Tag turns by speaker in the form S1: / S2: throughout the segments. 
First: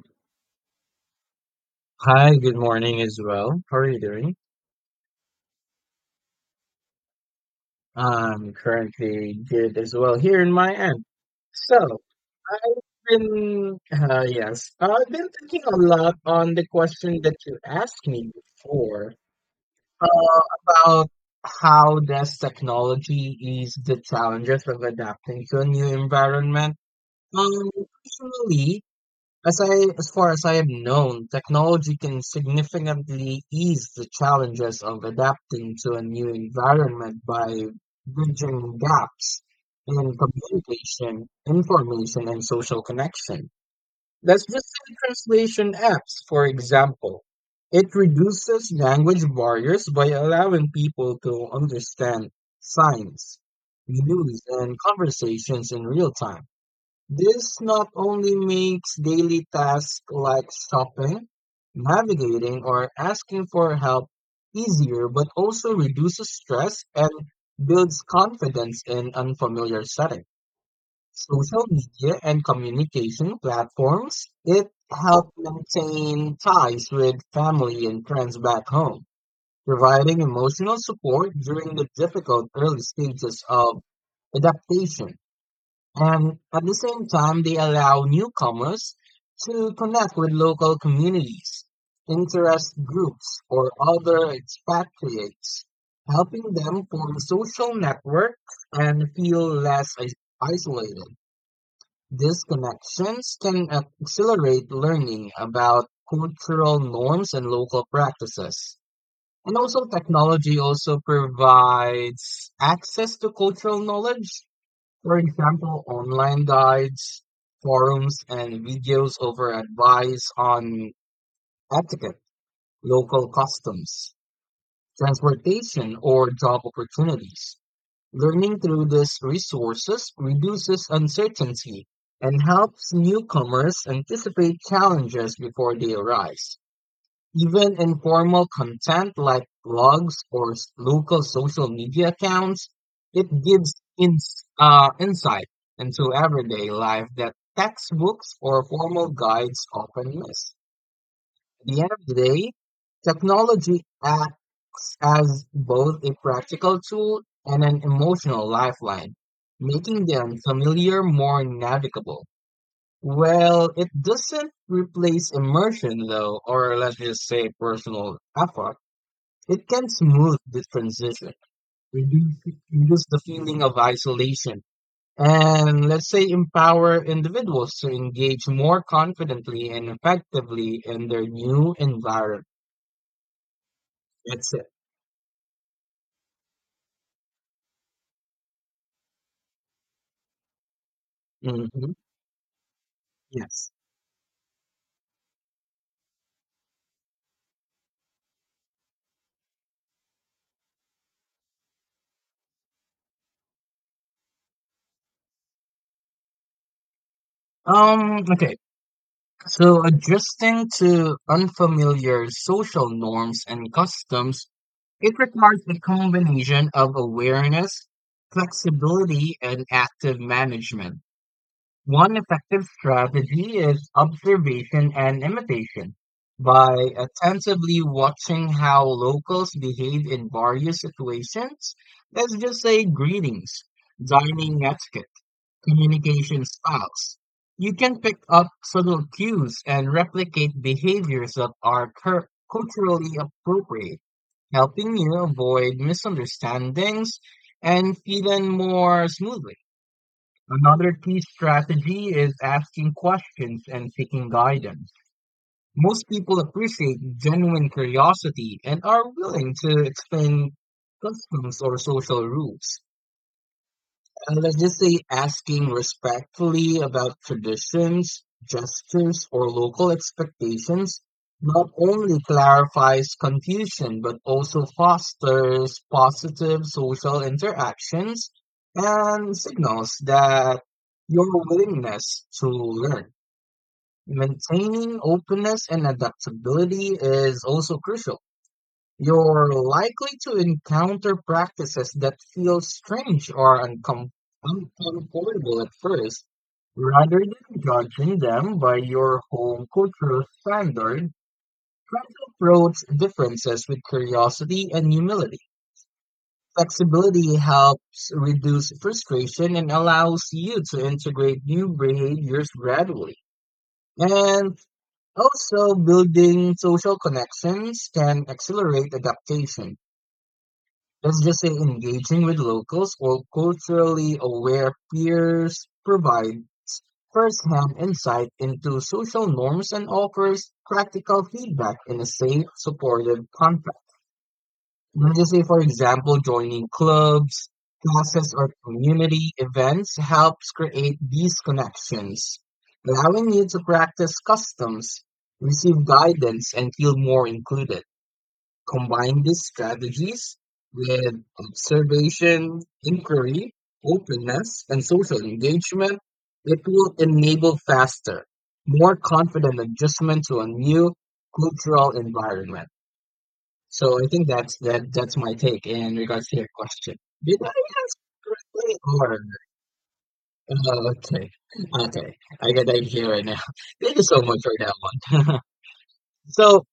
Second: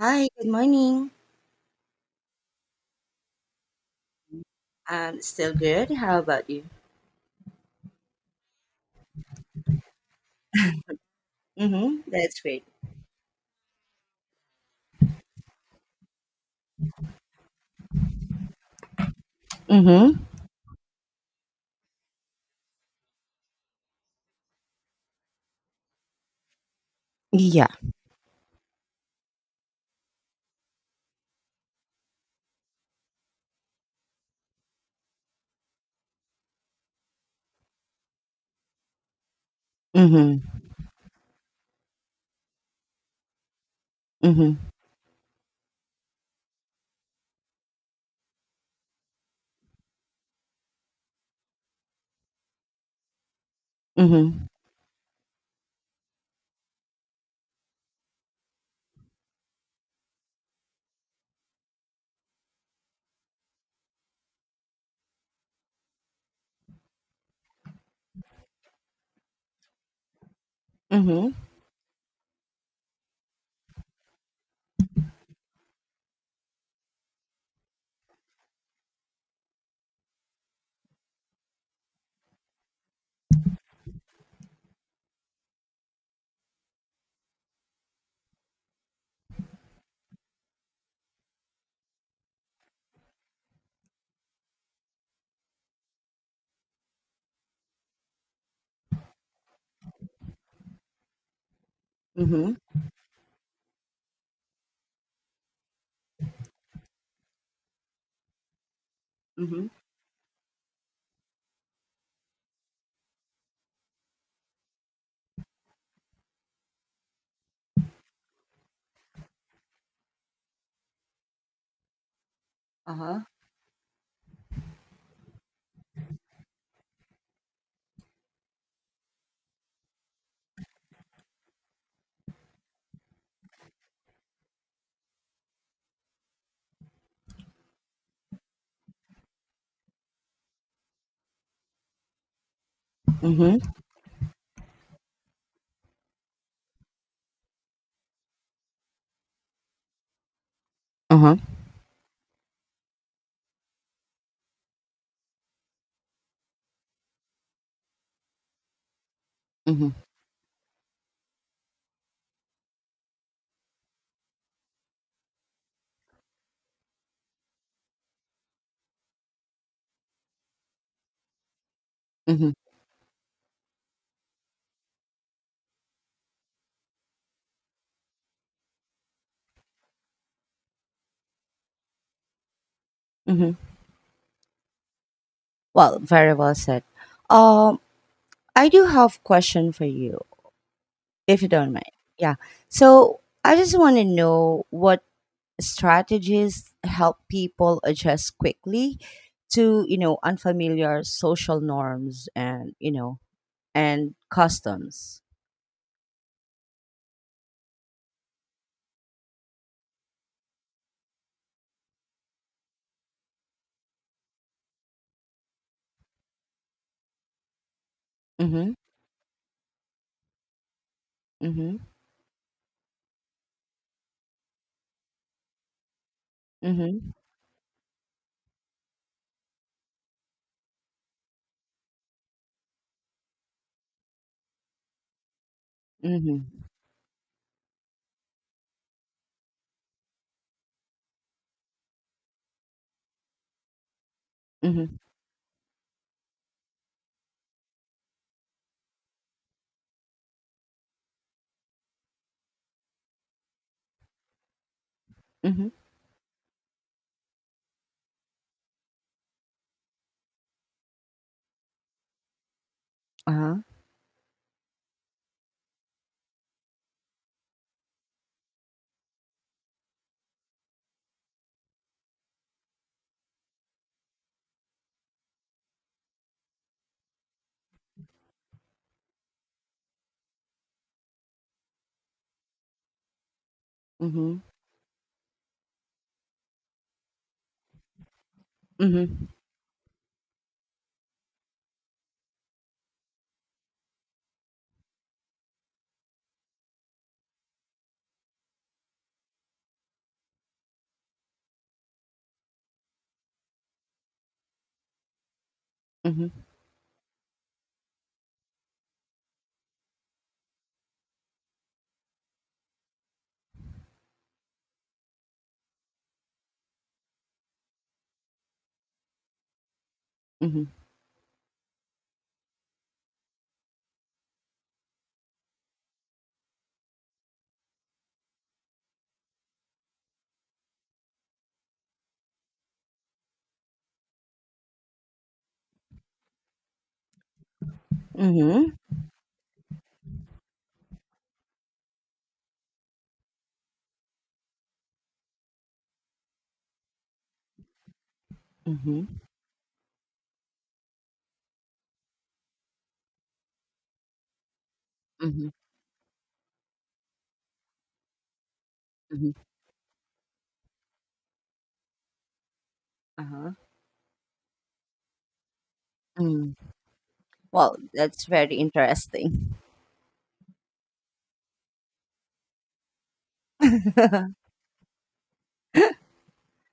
S1: Hi, good morning.
S2: Hi, good morning as well. How are you doing?
S1: I'm still good. How about you?
S2: I'm currently good as well here in my end. So,
S1: Mm-hmm. That's great.
S2: I've I've been thinking a lot on the question that you asked me before,
S1: Mm-hmm.
S2: uh, about how does technology ease the challenges of adapting to a new environment?
S1: Yeah.
S2: Um, personally, As far as I have known, technology can significantly ease the challenges of adapting to a new environment by bridging gaps in
S1: Mm-hmm.
S2: communication, information, and social connection. Let's just
S1: Mm-hmm.
S2: say translation apps, for example. It reduces language barriers by allowing people to understand signs, news,
S1: Mm-hmm.
S2: and conversations in real time. This not only makes daily tasks like shopping, navigating, or asking for help easier, but also reduces stress and builds confidence in unfamiliar settings.
S1: Mm-hmm.
S2: Social media and communication platforms, it help maintain ties with family and friends back home, providing emotional support during the difficult early stages of adaptation, and at the same time they allow newcomers to connect with local communities, interest groups, or other expatriates, helping them form social networks and feel isolated. These
S1: Mm-hmm.
S2: connections can accelerate learning about cultural norms and local practices. And
S1: Mm-hmm.
S2: also technology also provides access to cultural knowledge, for example, online guides, forums, and videos over advice on etiquette,
S1: Uh-huh.
S2: local customs, transportation, or job opportunities. Learning through these resources reduces uncertainty and helps newcomers anticipate challenges before they arise. Even informal content like blogs or local social media accounts, it
S1: Mm-hmm.
S2: gives insight into everyday life that textbooks or formal guides often miss.
S1: Uh-huh.
S2: At the end of the day, technology acts as both a practical tool and an emotional lifeline,
S1: Mm-hmm.
S2: making the unfamiliar more navigable. Well, it doesn't replace immersion though, or let's just say personal effort. It can smooth the transition, reduce,
S1: Mm-hmm.
S2: reduce the feeling of isolation, and let's say empower individuals to engage more confidently and effectively in their new environment.
S1: Mm-hmm.
S2: That's it.
S1: Well, very well said. Um, I do have question for you, if you don't
S2: Hmm.
S1: mind. Yeah. So I
S2: Yes.
S1: just want to know what strategies help people adjust quickly to, you know, unfamiliar social norms and, you know, and Customs.
S2: Okay. So adjusting to unfamiliar social norms and customs, it requires a combination of awareness,
S1: Mhm,
S2: flexibility, and active management.
S1: mhm,
S2: One effective strategy is observation and imitation. By
S1: mhm,
S2: attentively watching how locals behave in various situations, let's just say greetings, dining etiquette, communication
S1: mhm,
S2: styles, you can pick up subtle cues and replicate behaviors that are culturally appropriate, helping
S1: mhm,
S2: you avoid misunderstandings and feeling more smoothly. Another key strategy is asking questions and seeking guidance.
S1: mhm,
S2: Most people appreciate genuine curiosity and are willing to explain customs or social rules.
S1: uh-huh,
S2: And let's just say asking respectfully about traditions, gestures, or local expectations not only clarifies confusion but also fosters positive social interactions and signals that your willingness to learn.
S1: mhm,
S2: Maintaining openness and adaptability is also crucial.
S1: mhm,
S2: You're likely to encounter practices that feel strange or uncomfortable at first. Rather than judging them by your home cultural standard, try to approach differences with curiosity and humility.
S1: mhm,
S2: Flexibility helps reduce frustration and allows you to integrate new behaviors gradually. And also, building social connections can accelerate adaptation.
S1: mhm,
S2: Let's just say engaging with locals or culturally aware peers provide first-hand insight into social norms and offers practical feedback in a safe, supportive context. Let's just say, for example, joining clubs, classes, or
S1: mhm,
S2: community events helps create these connections, allowing you to practice customs, receive guidance, and feel more included.
S1: mhm,
S2: Combine these strategies with observation, inquiry, openness, and social
S1: mhm,
S2: engagement, it will enable faster, more
S1: mhm,
S2: confident adjustment to a new cultural environment.
S1: uh-huh,
S2: So I think that's my take in regards to your
S1: mm.
S2: question. Did I
S1: Well,
S2: answer
S1: that's very
S2: correctly or
S1: interesting.
S2: oh, okay. Okay. I got the idea right now. Thank you so much for that one. So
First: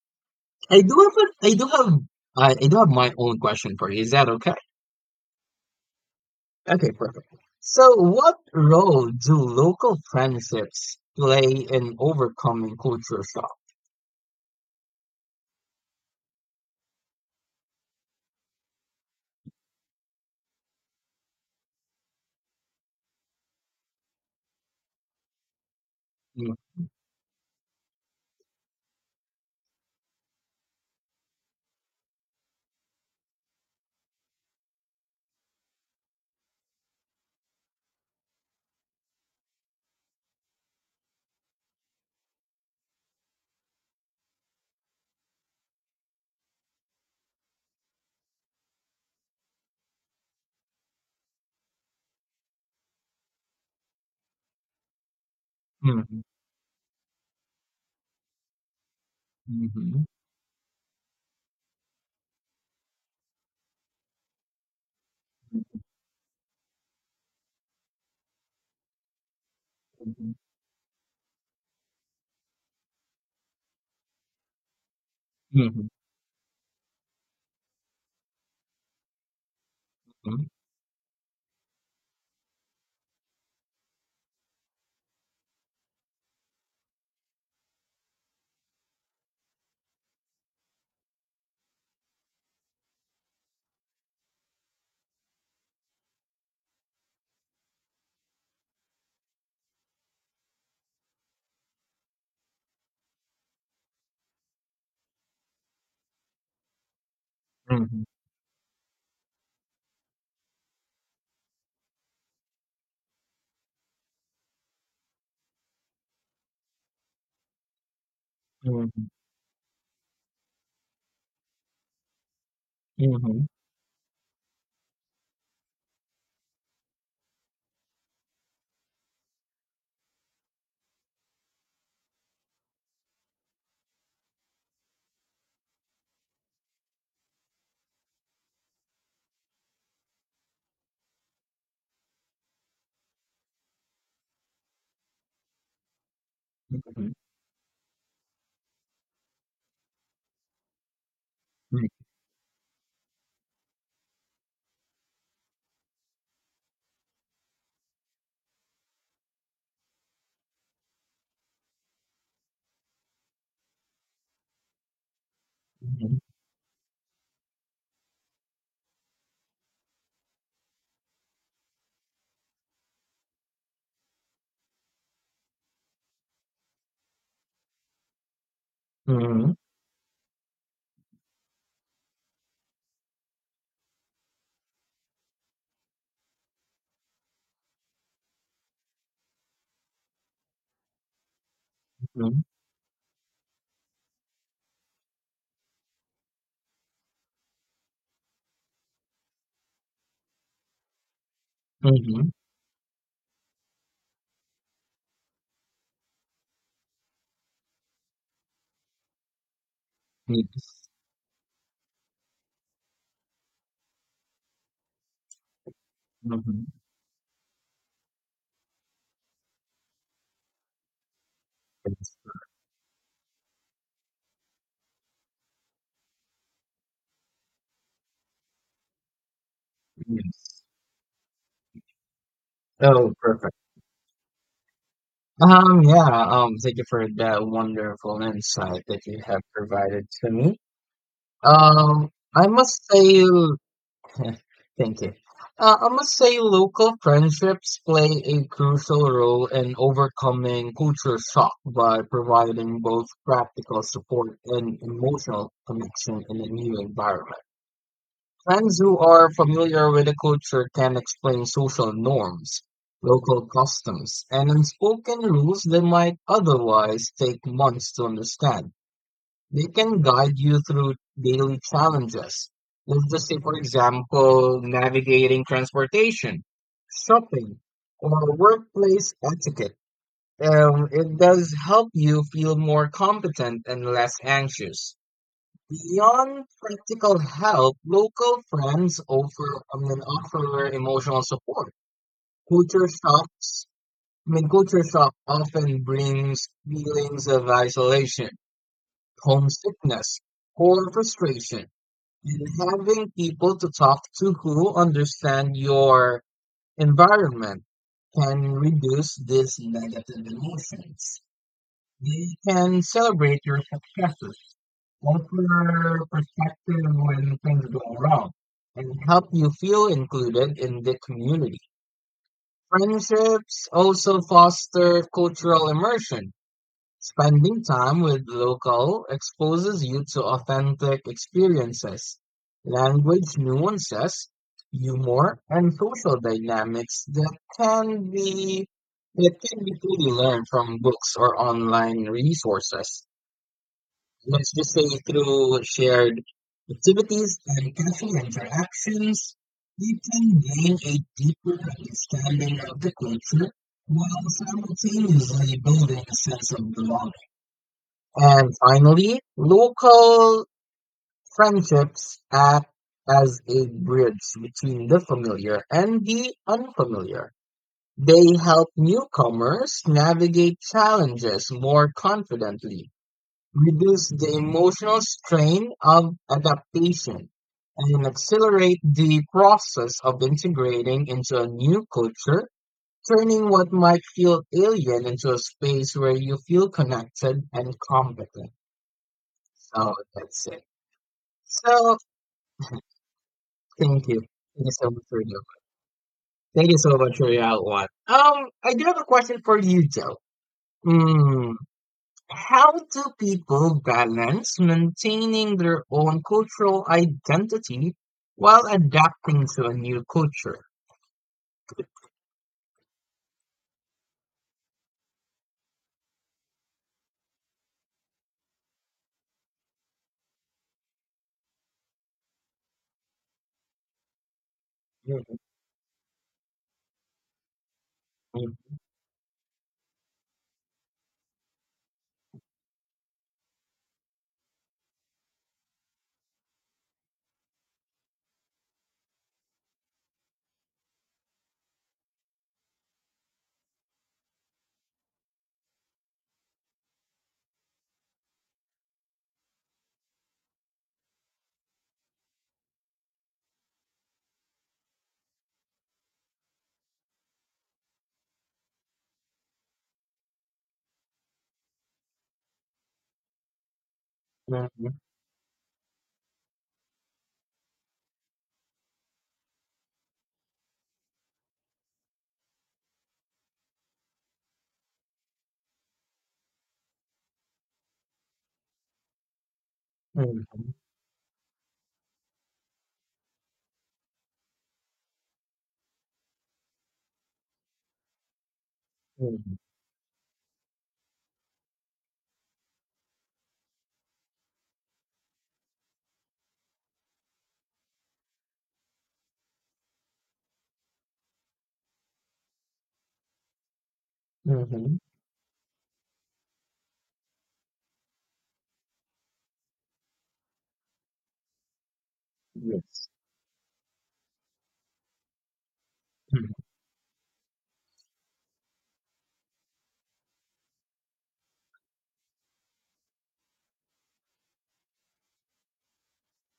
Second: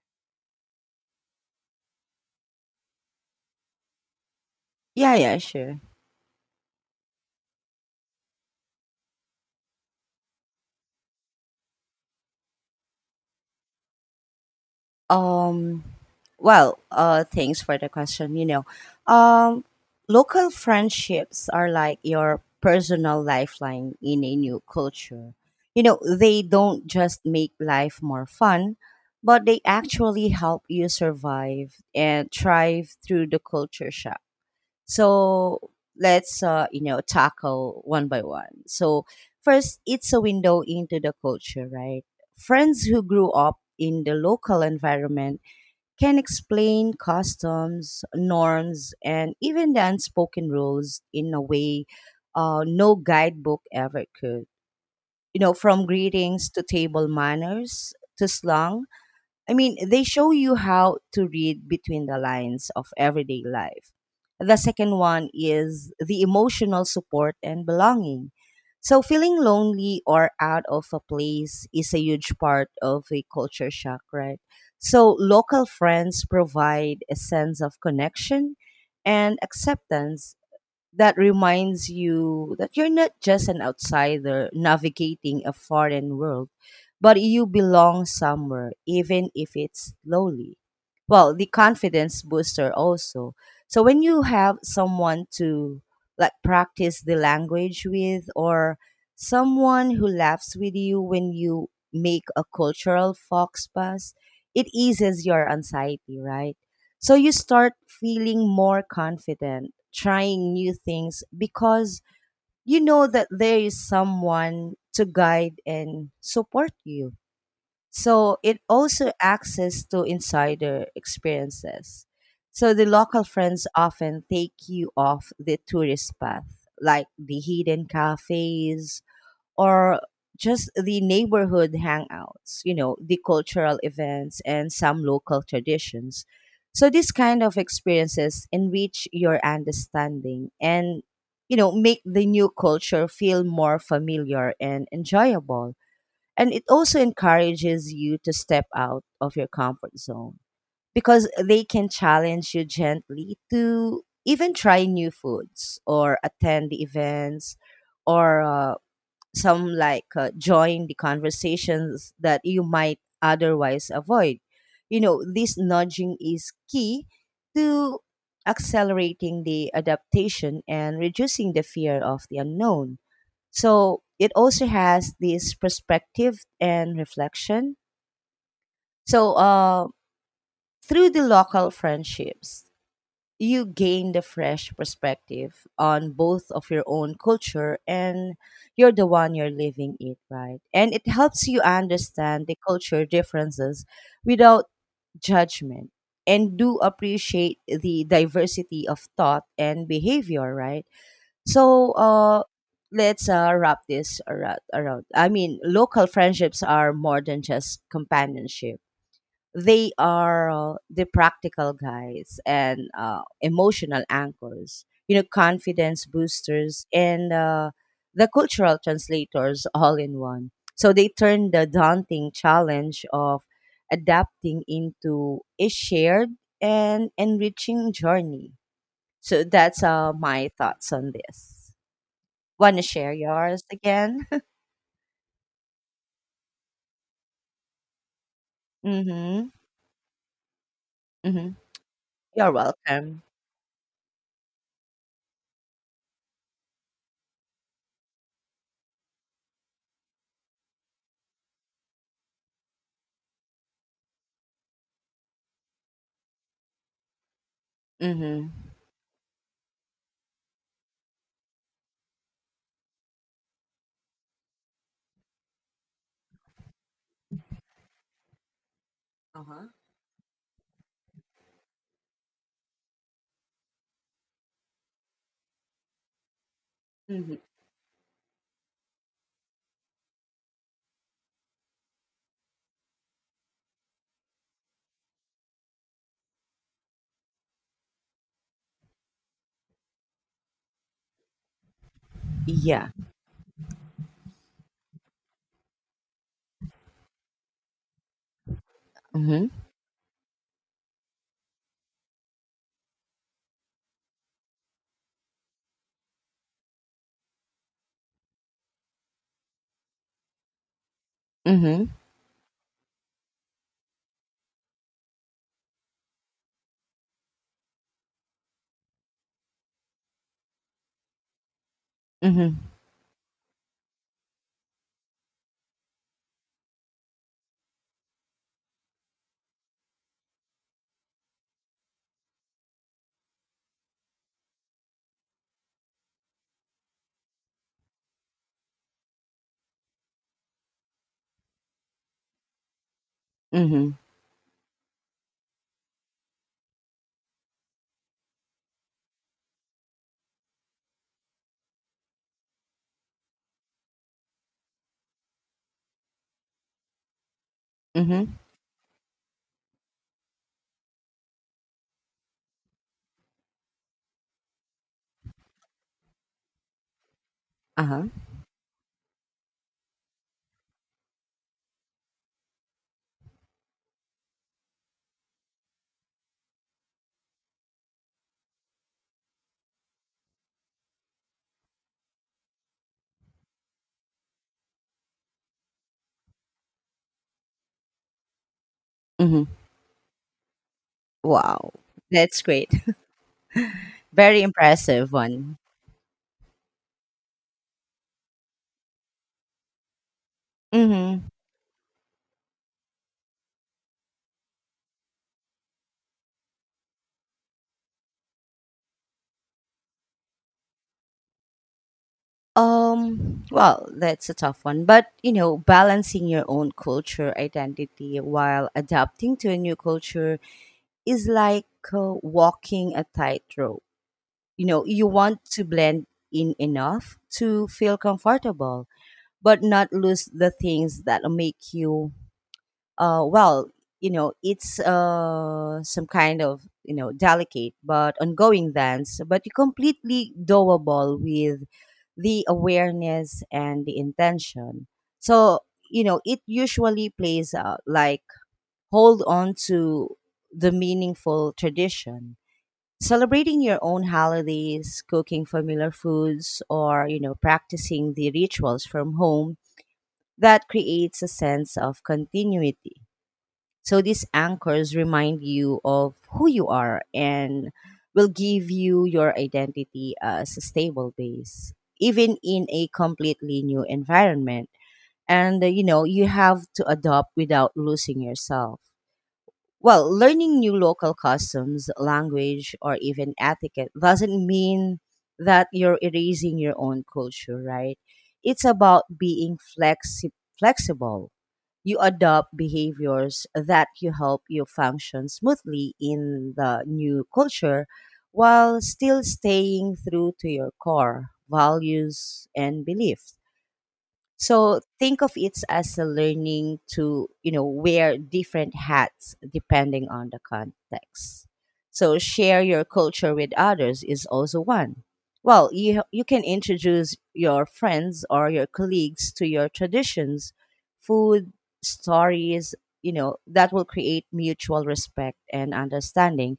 S2: I do have a, I do have my own question for you. Is that okay?
S1: Yeah, yeah, sure.
S2: Okay, perfect. So, what role do local friendships play in overcoming culture shock?
S1: Um, Well, thanks for the question. Um, Local friendships are like your personal lifeline in a new culture. You know, they
S2: Mm.
S1: don't just make life more fun, but they actually help you survive and thrive through the culture shock. So let's you know, tackle one by one. So, first, it's a window into the culture, right? Friends who grew up in the local environment can explain customs, norms, and even the unspoken rules in a way no guidebook ever could. You know, from
S2: Mhm.
S1: greetings to table manners to slang, I mean, they
S2: Mhm.
S1: show you how to read between the lines of everyday life. The second one is the emotional support and belonging. So, feeling lonely or out of a place is a huge part of a culture shock, right? So, local
S2: Mhm.
S1: friends provide a sense of connection and acceptance
S2: Mhm.
S1: that reminds you that you're not just an outsider navigating a foreign world, but you belong somewhere, even if it's slowly. Well, the confidence booster also. So when you have someone to like practice the language with, or someone who laughs with you when you make a cultural fox pass, it eases your anxiety, right? So you start
S2: Mhm.
S1: feeling more confident, trying new things because you know that there is someone to guide and support you. So it
S2: Mhm.
S1: also access to insider experiences. So the local
S2: Mhm.
S1: friends often take you off the tourist path, like the hidden cafes or just the neighborhood hangouts, you know, the cultural events and some local traditions. So these kind of experiences enrich your understanding and you know make the new culture feel more familiar and enjoyable. And it also
S2: Mhm.
S1: encourages you to step out of your comfort zone because they can challenge you gently to even try new foods or attend the events, or some like join the conversations that you might otherwise avoid. You know, this
S2: Mhm.
S1: nudging is key to accelerating the adaptation and reducing the fear of the unknown. So it also has this perspective and reflection. So
S2: Mhm.
S1: through the local friendships, you gained a fresh perspective on both of your own culture and you're the one you're living it, right, and it helps you
S2: Mhm. Mhm.
S1: understand the culture differences without judgment and do appreciate the diversity of thought and behavior, right. So
S2: Mhm.
S1: let's wrap this around. I mean, local friendships are more than just companionship. They are
S2: Yes.
S1: the practical guys, and emotional anchors, you know, confidence
S2: Mhm.
S1: boosters, and the cultural translators all in one. So they turn the
S2: Yes.
S1: daunting challenge of adapting into a shared and enriching journey. So that's my
S2: Yes.
S1: thoughts on this. Want to share
S2: Oh, perfect.
S1: yours again?
S2: Yeah, thank you for that wonderful insight that you have
S1: Mm-hmm.
S2: provided to me.
S1: Mm-hmm.
S2: I
S1: You're
S2: must say,
S1: welcome.
S2: yeah, thank you. I must say, local friendships play a crucial role in overcoming culture shock by providing both practical support and emotional connection in a new environment.
S1: Mm-hmm.
S2: Friends who are familiar with the culture can explain social norms, local customs, and unspoken rules they might otherwise take months to understand. They
S1: Uh-huh.
S2: can guide you through daily challenges. Let's just say, for example, navigating transportation,
S1: Mm-hmm.
S2: shopping, or workplace etiquette. It does help you feel more competent and less anxious. Beyond practical help, local friends offer emotional support.
S1: Yeah.
S2: Culture shocks, culture shock often brings feelings of isolation,
S1: Mm-hmm.
S2: homesickness, or frustration, and having people to talk to who understand your environment can reduce these negative emotions.
S1: Mhm,
S2: They can celebrate your successes, offer perspective when things go wrong, and help you feel included in the community.
S1: mhm,
S2: Friendships also foster cultural immersion. Spending time with local exposes you to authentic experiences, language nuances, humor, and social dynamics can be that can be fully learned from books or online resources.
S1: mhm,
S2: Let's just say through shared activities and casual interactions, you can gain a deeper understanding of the culture while simultaneously building a sense of belonging.
S1: mhm,
S2: And finally, local friendships act as a bridge between the familiar and the unfamiliar.
S1: uh-huh,
S2: They help newcomers navigate challenges more confidently, reduce the emotional strain of adaptation, and accelerate the process of integrating into a new culture, turning what might feel alien into a space where you feel connected and competent.
S1: mhm.
S2: So that's it.
S1: Wow,
S2: So
S1: that's great.
S2: thank you.
S1: Very
S2: Thank you so much
S1: impressive
S2: for your
S1: one.
S2: Thank you so much for your outline. I do have a question for you though.
S1: Mhm.
S2: Hmm, how do people balance maintaining their own cultural identity while adapting to a new culture?
S1: Well, that's a tough one, but you know, balancing your own culture identity while adapting to a new culture is like walking a tightrope. You know, you
S2: Mhm.
S1: want to blend in enough to feel
S2: Mhm.
S1: comfortable, but not lose the things that make you well, you know, it's some kind of you know delicate but ongoing dance, but completely doable with the awareness and the intention. So you know, it usually plays out like hold on to the meaningful tradition. Celebrating your own holidays, cooking familiar foods, or you know, practicing the rituals from home that creates a sense of continuity, so these
S2: Mhm.
S1: anchors remind you of who you are and will give you your identity as a stable base, even in a completely new environment. And you know, you have to adopt without losing yourself. Well, learning
S2: Mhm.
S1: new local customs, language, or even etiquette doesn't mean that you're erasing your own culture, right? It's about
S2: Mhm.
S1: being flexible. You adopt behaviors that you help you function smoothly in the new culture while still staying true to your core values and beliefs, so
S2: Mhm.
S1: think of it as a learning to, you know, wear different hats depending on the context. So share your
S2: Yes.
S1: culture with others is also one. Well, you can
S2: Mhm.
S1: introduce your friends or your colleagues to your traditions, food, stories, you know, that will create mutual respect and understanding,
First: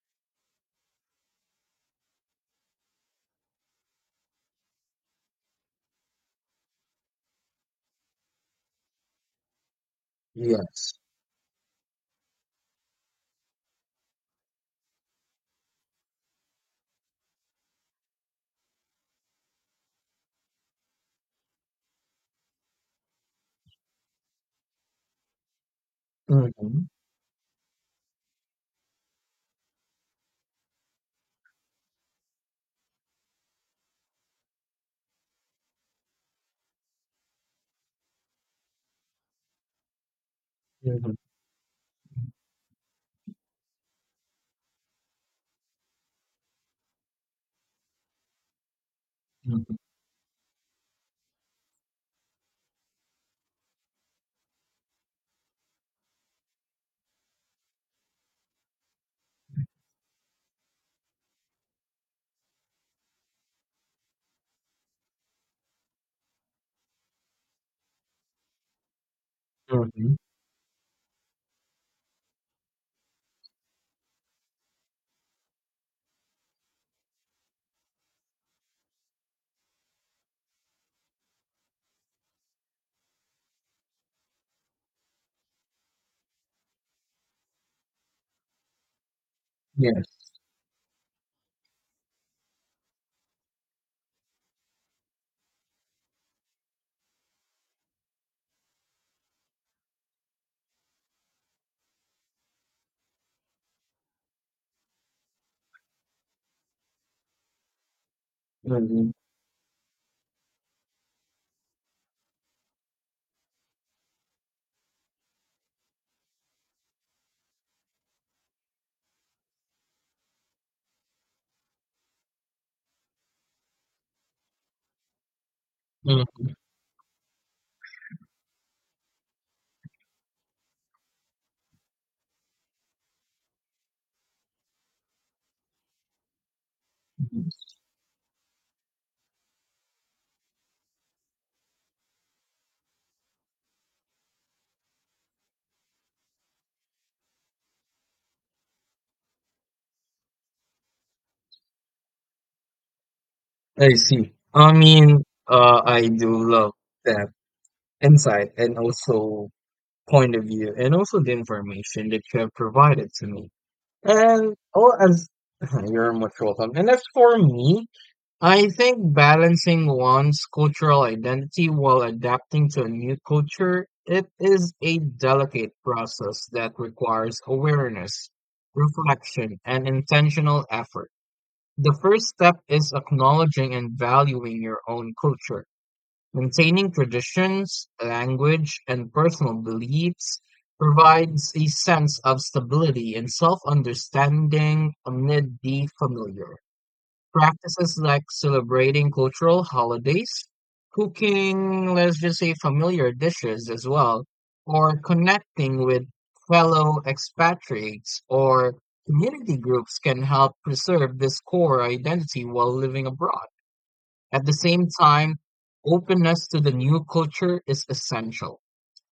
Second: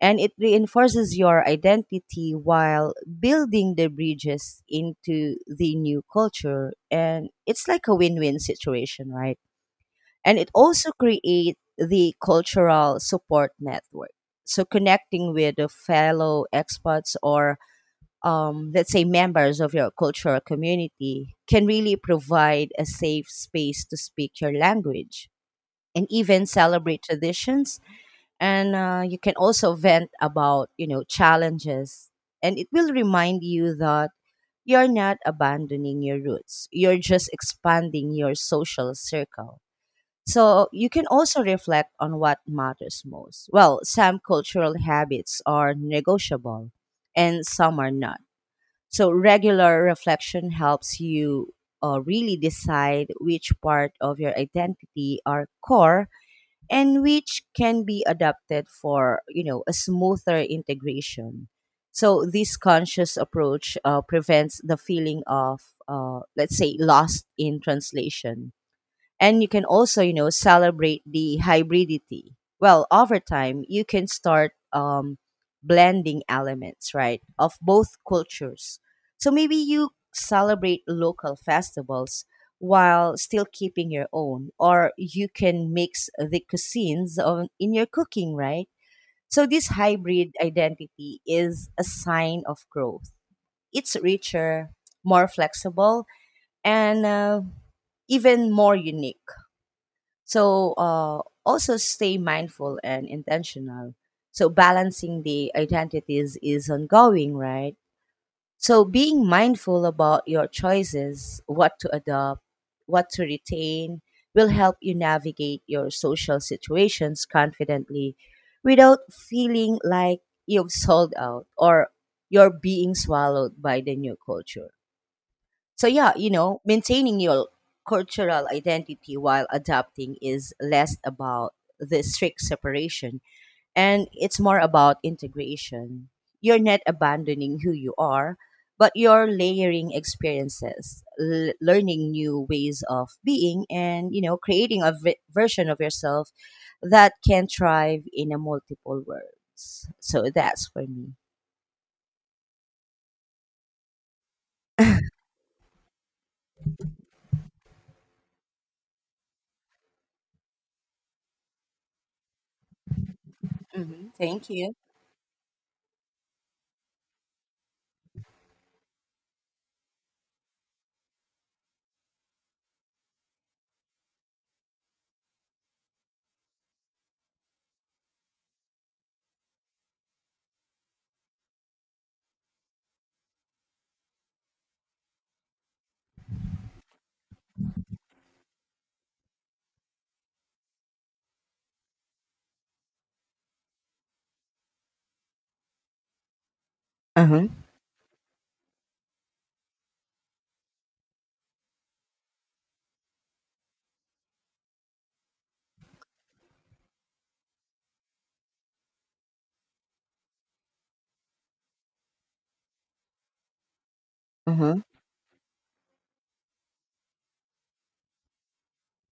S1: and it reinforces your identity while building the bridges into the new culture, and it's like a win-win situation, right. And it also
S2: Yes.
S1: creates the cultural support network, so connecting with the fellow expats or let's say members of your cultural community can really provide a safe space to speak your language and even
S2: Mhm.
S1: celebrate traditions, and you can also vent about you know challenges, and it will remind you that you're not abandoning your roots, you're just expanding your social circle. So you can
S2: Mhm.
S1: also reflect on what matters most. Well, some cultural habits are negotiable and some are not, so
S2: Mhm.
S1: regular reflection helps you really decide which part of your identity are core and which can be adapted for you know a smoother integration. So this conscious approach prevents the feeling of let's say lost in translation, and you can also you
S2: Mhm.
S1: know celebrate the hybridity. Well, over time you can start blending elements, right, of both cultures. So maybe you celebrate local festivals while still keeping your own, or you can mix the cuisines in your cooking, right. So this
S2: Yes.
S1: hybrid identity is a sign of growth. It's richer, more flexible, and even more unique. So also stay mindful and intentional. So balancing the identities is ongoing, right? So
S2: Mhm.
S1: being mindful about your choices, what to adopt, what to retain, will help you navigate your social situations confidently without feeling like you've sold out or you're being swallowed by the new culture. So yeah, you know, maintaining your cultural identity while adapting is less about the strict separation and it's more about integration. You're not
S2: Mhm.
S1: abandoning who you are, but you're layering experiences, learning new ways of being and, you know, creating a version of yourself that can thrive in a multiple worlds. So that's for me.
S2: I see. I mean, I do love that insight and also point of view and also the information that you have provided to me.
S1: Hmm. Thank
S2: And
S1: you.
S2: oh, as you're much welcome. And as for me, I think balancing one's cultural identity while adapting to a new culture, it is a delicate process that requires awareness, reflection, and intentional effort. The first step is acknowledging and valuing your own culture. Maintaining traditions, language, and personal beliefs provides a sense of stability and self understanding amid the familiar.
S1: Uh-huh.
S2: Practices like celebrating cultural holidays, cooking, let's just say, familiar dishes as well, or connecting with fellow expatriates or community groups can help preserve this core identity while living abroad. At the
S1: Uh-huh.
S2: same time, openness to the new culture is essential.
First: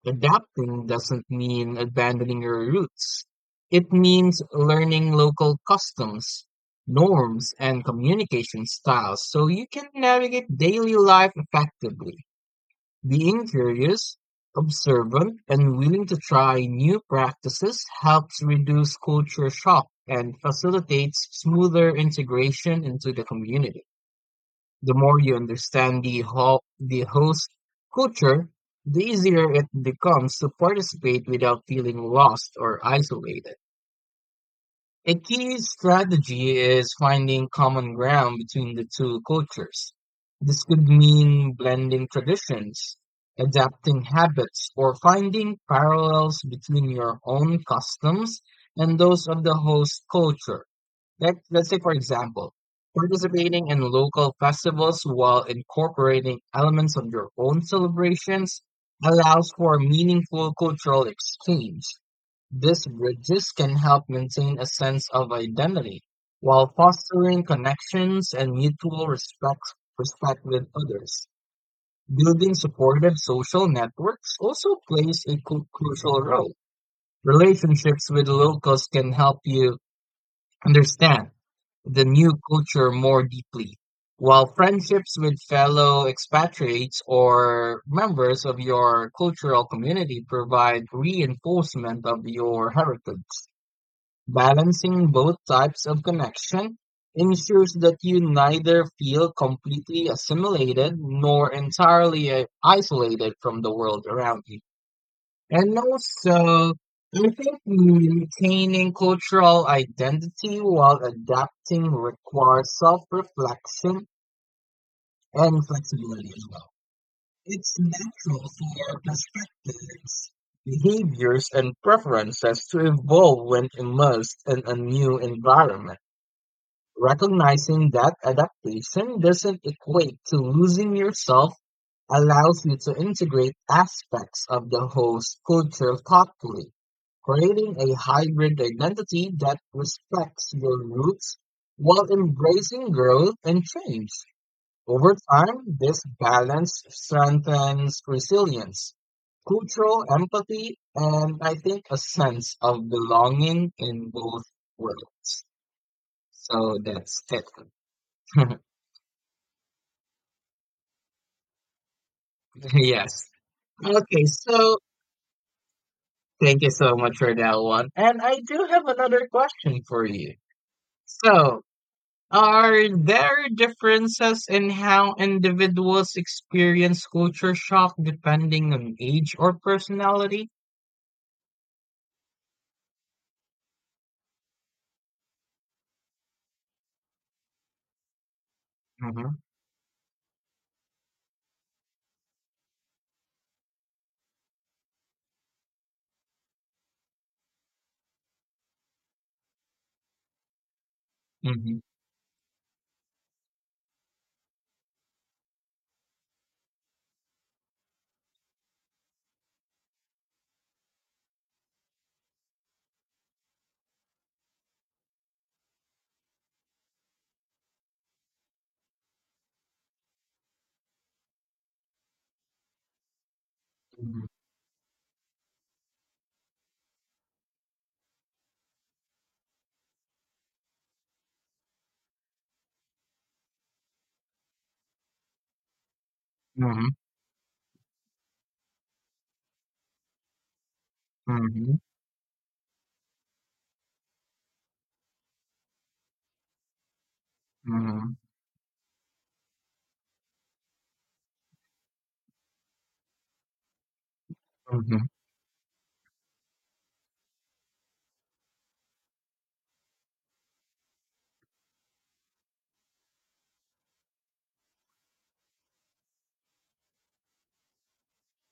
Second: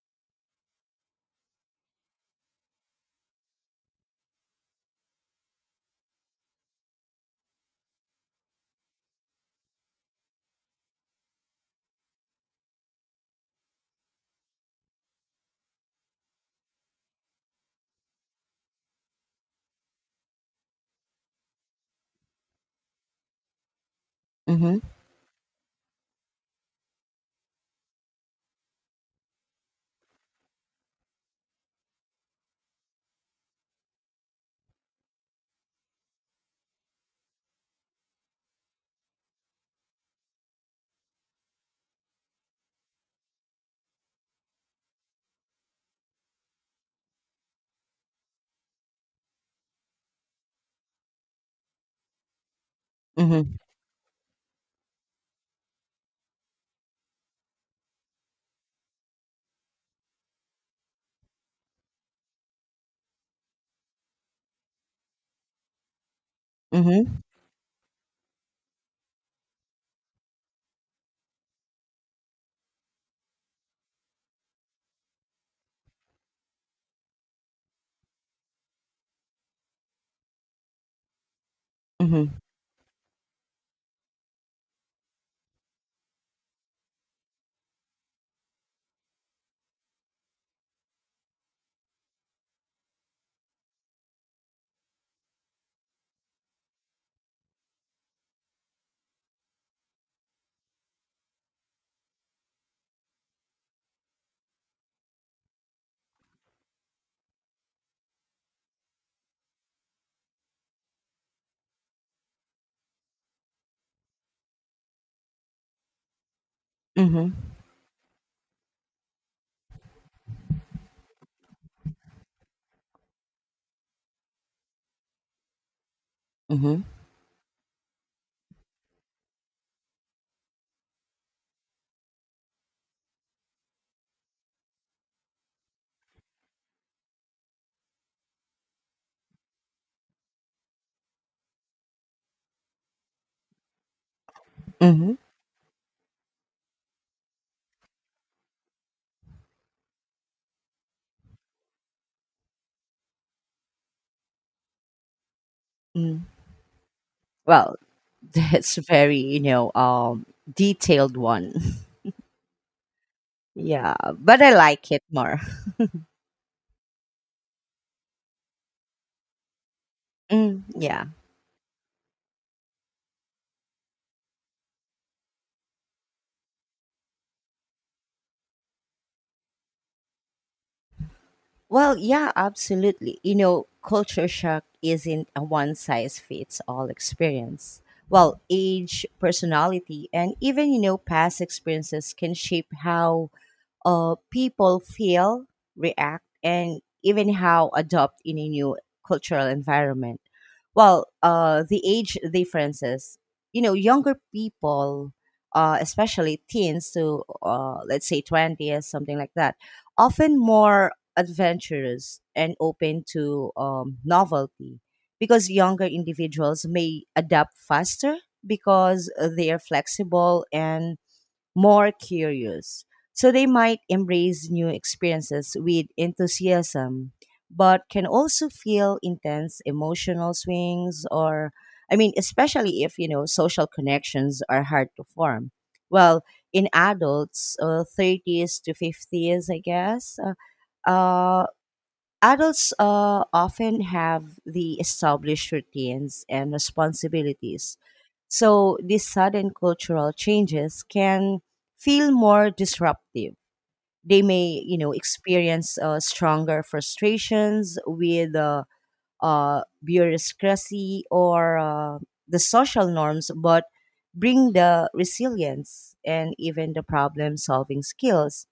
S2: Adapting doesn't mean abandoning your roots. It means learning local customs, norms, and communication styles so you can navigate daily life effectively. Being curious, observant, and willing to try new practices helps reduce culture shock and facilitates smoother integration into the community.
S1: Mm-hmm.
S2: The more you understand the host culture, the easier it becomes to participate without feeling lost or isolated. A key strategy is finding common ground between the two cultures. This could mean blending traditions, adapting habits, or finding parallels between your own customs and those of the host culture. Let's say, for example,
S1: Mm-hmm.
S2: participating in local festivals while incorporating elements of your own celebrations allows for meaningful cultural exchange. These bridges can help maintain a sense of identity while
S1: Mm-hmm.
S2: fostering connections and mutual respect with others. Building supportive social networks also plays a crucial role. Relationships with locals can help you understand the new
S1: Mm-hmm.
S2: culture more deeply, while friendships with fellow expatriates or members of your cultural community provide reinforcement of your heritage. Balancing both types of connection ensures that you neither feel completely assimilated nor entirely isolated from the world around you. And also, I think maintaining cultural identity while adapting requires self-reflection and flexibility as well.
S1: Mhm,
S2: It's natural for perspectives, behaviors, and preferences to evolve when immersed in a new environment.
S1: mhm,
S2: Recognizing that adaptation doesn't equate to losing yourself allows you to integrate aspects of the host culture thoughtfully, creating a hybrid identity that respects your roots while embracing growth and change. Over
S1: mhm,
S2: time, this balance strengthens resilience, cultural empathy, and I think a sense of belonging in both worlds.
S1: mm.
S2: So that's it.
S1: Well, that's very, you know, detailed one.
S2: Yes.
S1: Yeah,
S2: Okay,
S1: but I
S2: so
S1: like it more.
S2: thank you so much for that one. And I do have another question for you.
S1: Mm, yeah.
S2: So, are there differences in how individuals experience culture shock depending on age or personality?
S1: Well, yeah, absolutely. You know, culture shock isn't a one size fits all experience. Well, age,
S2: Mm-hmm.
S1: personality, and even, you know, past experiences can shape how people feel, react, and even how adopt in a new cultural environment. Well,
S2: Mm-hmm.
S1: the age differences, you know, younger people, especially teens to let's say 20s, something like that, often more adventurous and open to novelty because younger individuals may adapt faster because they are flexible and more curious. So they might embrace new experiences with enthusiasm, but can also feel intense emotional swings or I mean, especially if, you know, social connections are hard to form. Well, in
S2: Mm-hmm.
S1: adults, 30s to 50s, I guess, uh, uh,
S2: Mm-hmm.
S1: adults often have the established routines and responsibilities.
S2: Mm-hmm.
S1: So these sudden cultural changes can feel more disruptive. They may, you know,
S2: Mm-hmm.
S1: experience stronger frustrations with bureaucracy or the social norms, but bring the resilience and even the problem solving skills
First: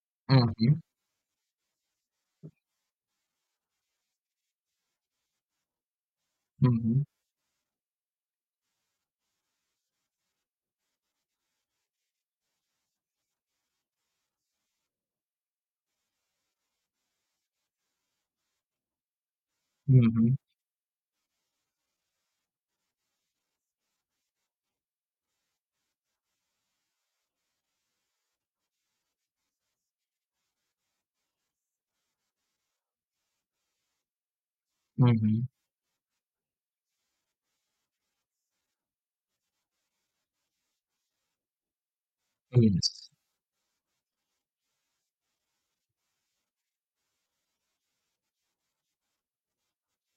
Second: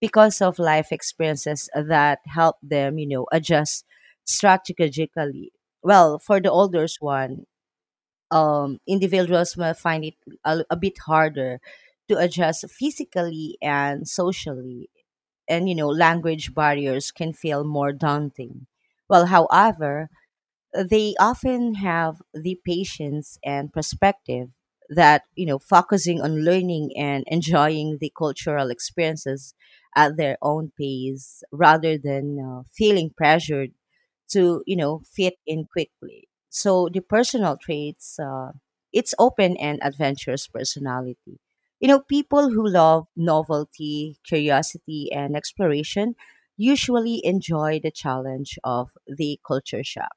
S1: because of
S2: Mm-hmm.
S1: life experiences that help them, you know, adjust strategically. Well, for the olders
S2: Mm-hmm.
S1: one, individuals may find it a bit harder to adjust physically and socially, and you know, language barriers can feel more daunting. Well, however,
S2: Mm-hmm.
S1: they often have the patience and perspective that you know focusing on learning and enjoying the cultural experiences at their own pace rather than feeling pressured to you know fit
S2: Mm-hmm.
S1: in quickly. So the personal traits it's open and adventurous personality, you know, people who love
S2: Yes.
S1: novelty curiosity and exploration usually enjoy the challenge of the culture shock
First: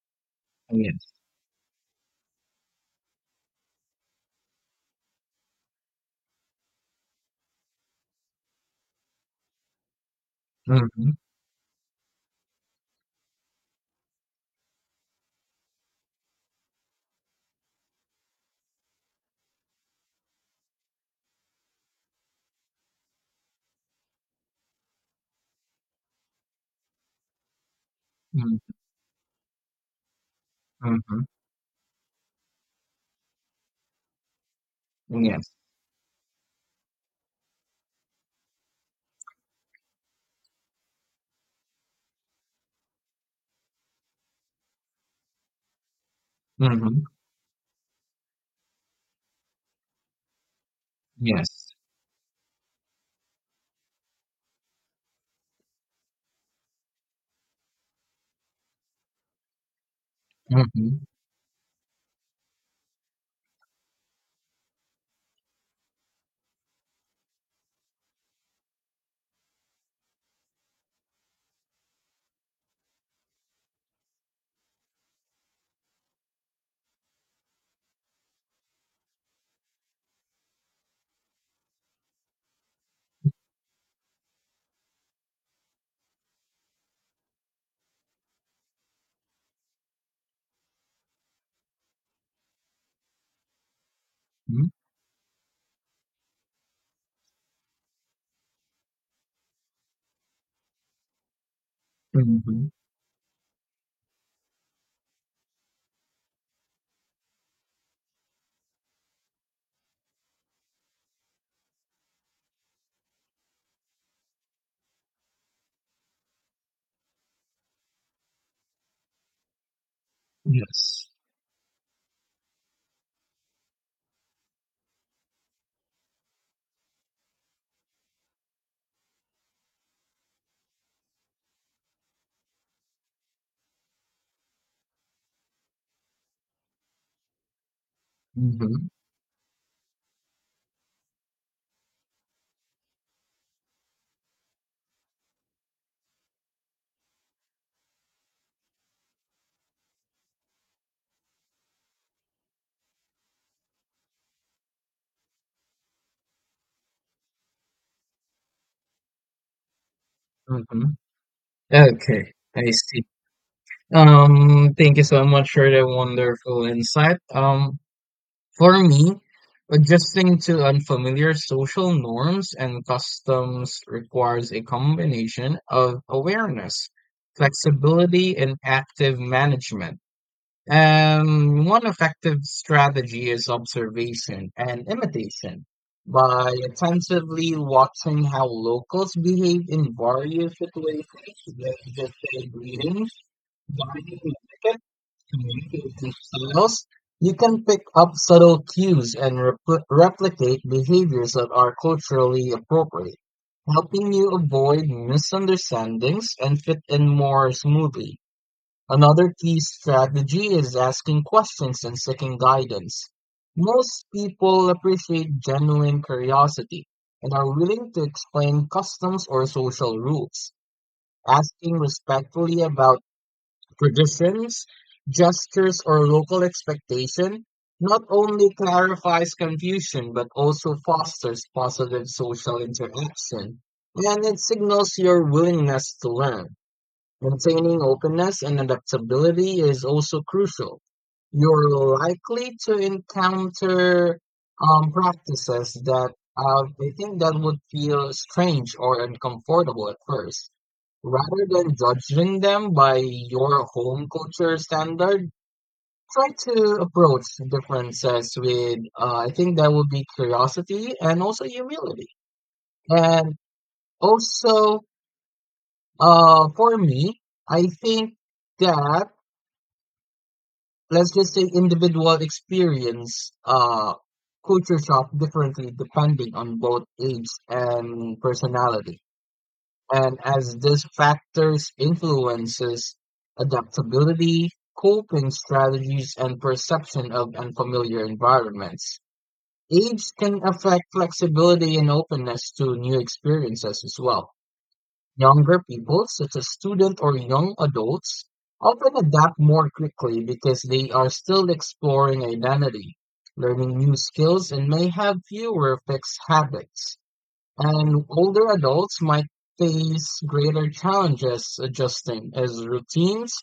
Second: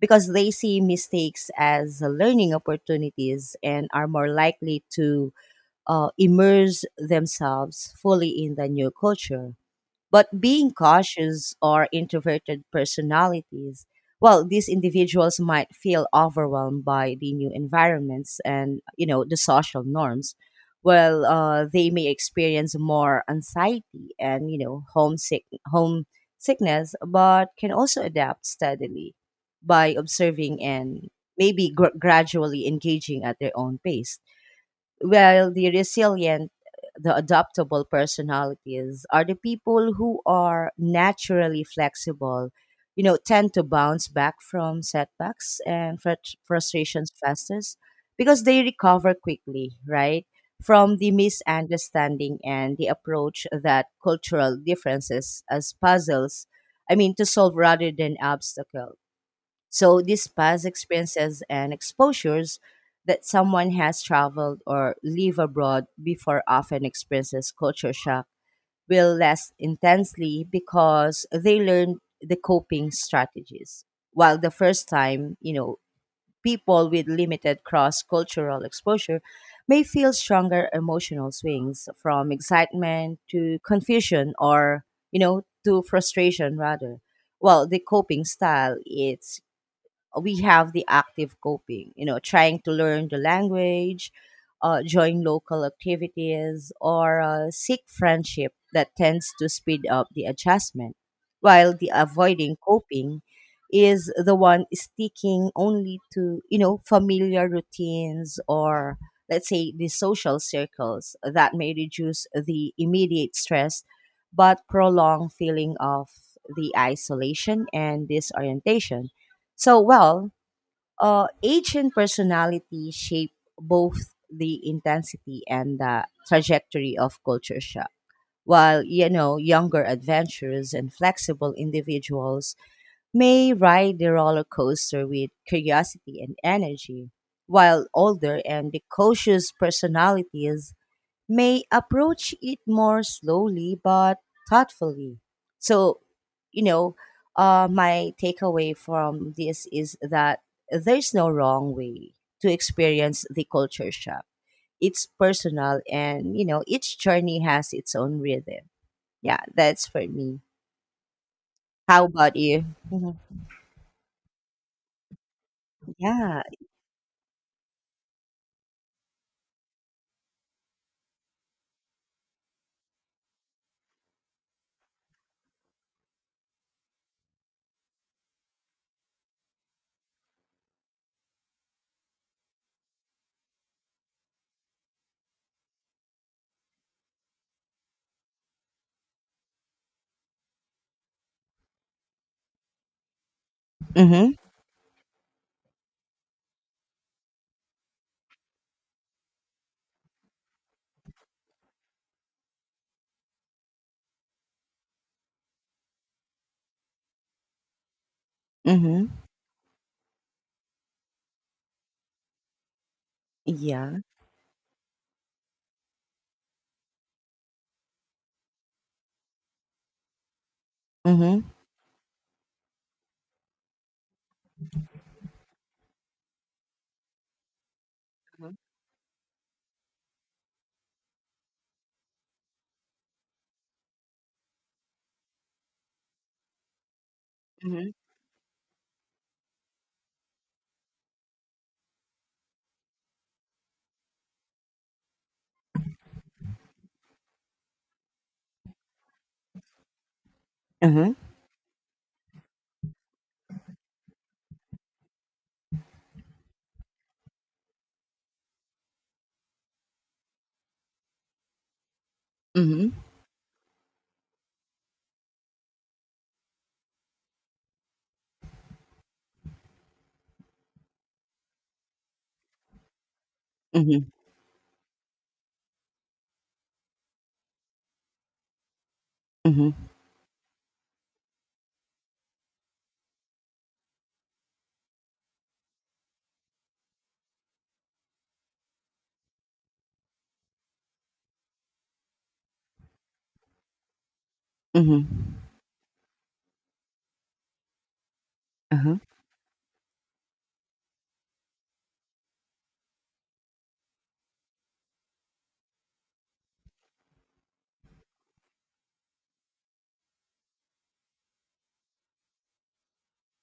S1: because they see
S2: Yes.
S1: mistakes as learning opportunities and are more likely to immerse themselves fully in the new culture. But being
S2: Mm-hmm.
S1: cautious or introverted personalities, well, these individuals might feel overwhelmed by the new environments and, you know, the social norms. Well, they may experience more anxiety and, you know, homesickness, but can also adapt steadily by observing and
S2: Mm-hmm.
S1: maybe gradually engaging at their own pace. Well,
S2: Yes.
S1: the resilient, the adaptable personalities are the people who are naturally flexible, you know, tend to bounce back from setbacks and
S2: Mm-hmm.
S1: frustrations fastest because they recover quickly, right? From the
S2: Yes.
S1: misunderstanding and the approach that cultural differences as puzzles, I mean, to solve rather than obstacles. So these past
S2: Mm-hmm.
S1: experiences and exposures that someone has traveled or live abroad before often experiences culture shock will last intensely because they learn the coping strategies. While the first time, you know, people with limited cross cultural exposure may feel stronger emotional swings from excitement to confusion or, you know, to frustration rather. Well, the coping style, it's we have the active coping, you know, trying to learn the language, join local activities, or seek friendship that tends to speed up the adjustment, while the avoiding
S2: Mhm.
S1: coping is the one sticking only to, you know, familiar routines or let's say the social circles that may reduce the immediate stress but prolong feeling of the isolation and disorientation. So, well,
S2: Yes.
S1: age and personality shape both the intensity and the trajectory of culture shock. While, you know, younger adventurers and flexible individuals may ride the roller coaster with curiosity and energy, while older and the
S2: Mhm.
S1: cautious personalities may approach it more slowly but thoughtfully. So, you know, my takeaway from this is that there's no wrong way to experience the culture shock. It's personal and, you know, each journey has its own rhythm. Yeah, that's for me.
S2: Mhm.
S1: How
S2: Okay,
S1: about you?
S2: I see.
S1: Mhm.
S2: Thank you so much for the
S1: Yeah.
S2: wonderful insight. For me, adjusting to unfamiliar social norms and customs requires a combination of awareness, flexibility, and active management. One effective strategy is observation and imitation. By attentively watching how locals behave in various situations, let's just say greetings, dining
S1: Mm
S2: etiquette, communication styles, you can pick up subtle cues and replicate behaviors that are culturally appropriate, helping you avoid misunderstandings and fit in more smoothly.
S1: hmm. Mm hmm.
S2: Another key strategy is asking questions and seeking guidance.
S1: Yeah.
S2: Most people appreciate genuine curiosity and are willing to explain customs or social rules.
S1: Mm
S2: Asking respectfully about traditions, gestures, or local expectation not only
S1: hmm.
S2: clarifies confusion but also fosters positive social interaction and it signals your willingness to learn.
S1: Mm
S2: Maintaining
S1: hmm.
S2: openness and adaptability is also crucial. You're likely to encounter practices that I think that would feel strange or uncomfortable at first.
S1: Mm hmm.
S2: Rather than judging them by your home culture standard, try to approach differences with, I think that would be curiosity and also humility.
S1: Mm
S2: And also, for me, I think that let's just say individual experience
S1: hmm.
S2: culture shock differently depending on both age and personality,
S1: Mm hmm.
S2: and as these factors influences adaptability, coping strategies, and perception of unfamiliar environments. Age can affect flexibility and openness to new experiences as well.
S1: Mm hmm.
S2: Younger people, such as students or young adults,
S1: Mm
S2: often
S1: hmm.
S2: adapt more quickly because they are still exploring identity, learning new skills, and may have fewer fixed habits. And older adults might face greater challenges adjusting as routines,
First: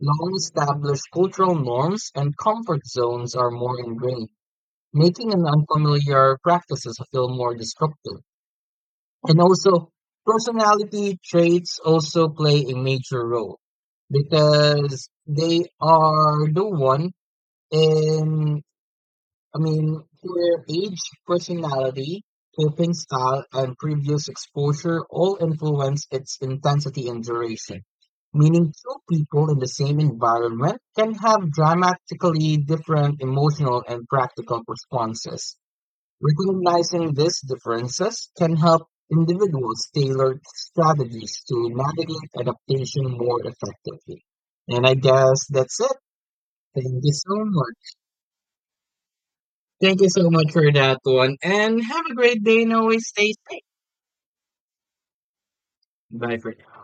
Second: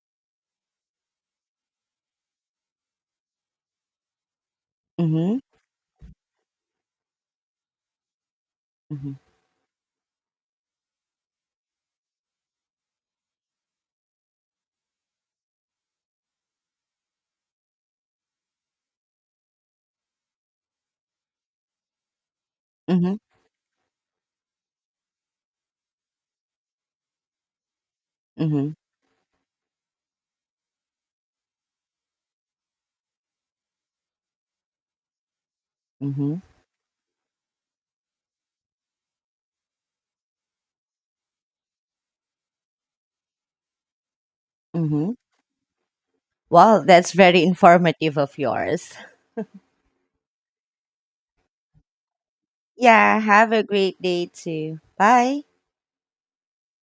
S2: long established cultural norms, and comfort zones are more ingrained, making
S1: Mm
S2: an unfamiliar practices feel more disruptive.
S1: hmm.
S2: And also, personality traits also play a major role because they are the one in, I mean, their age, personality, coping
S1: Mm hmm.
S2: style, and previous exposure all influence its intensity and duration. Meaning,
S1: Mm-hmm.
S2: two people in the same environment can have dramatically different emotional and practical responses.
S1: Mm-hmm.
S2: Recognizing these differences can help individuals tailor strategies to navigate adaptation more effectively. And I
S1: Mm-hmm.
S2: guess that's it.
S1: Well,
S2: Thank you
S1: that's
S2: so
S1: very
S2: much.
S1: informative of yours.
S2: Thank you so much for that one. And have a great day and always
S1: Yeah,
S2: stay
S1: have a
S2: safe.
S1: great day too. Bye.
S2: Bye for now.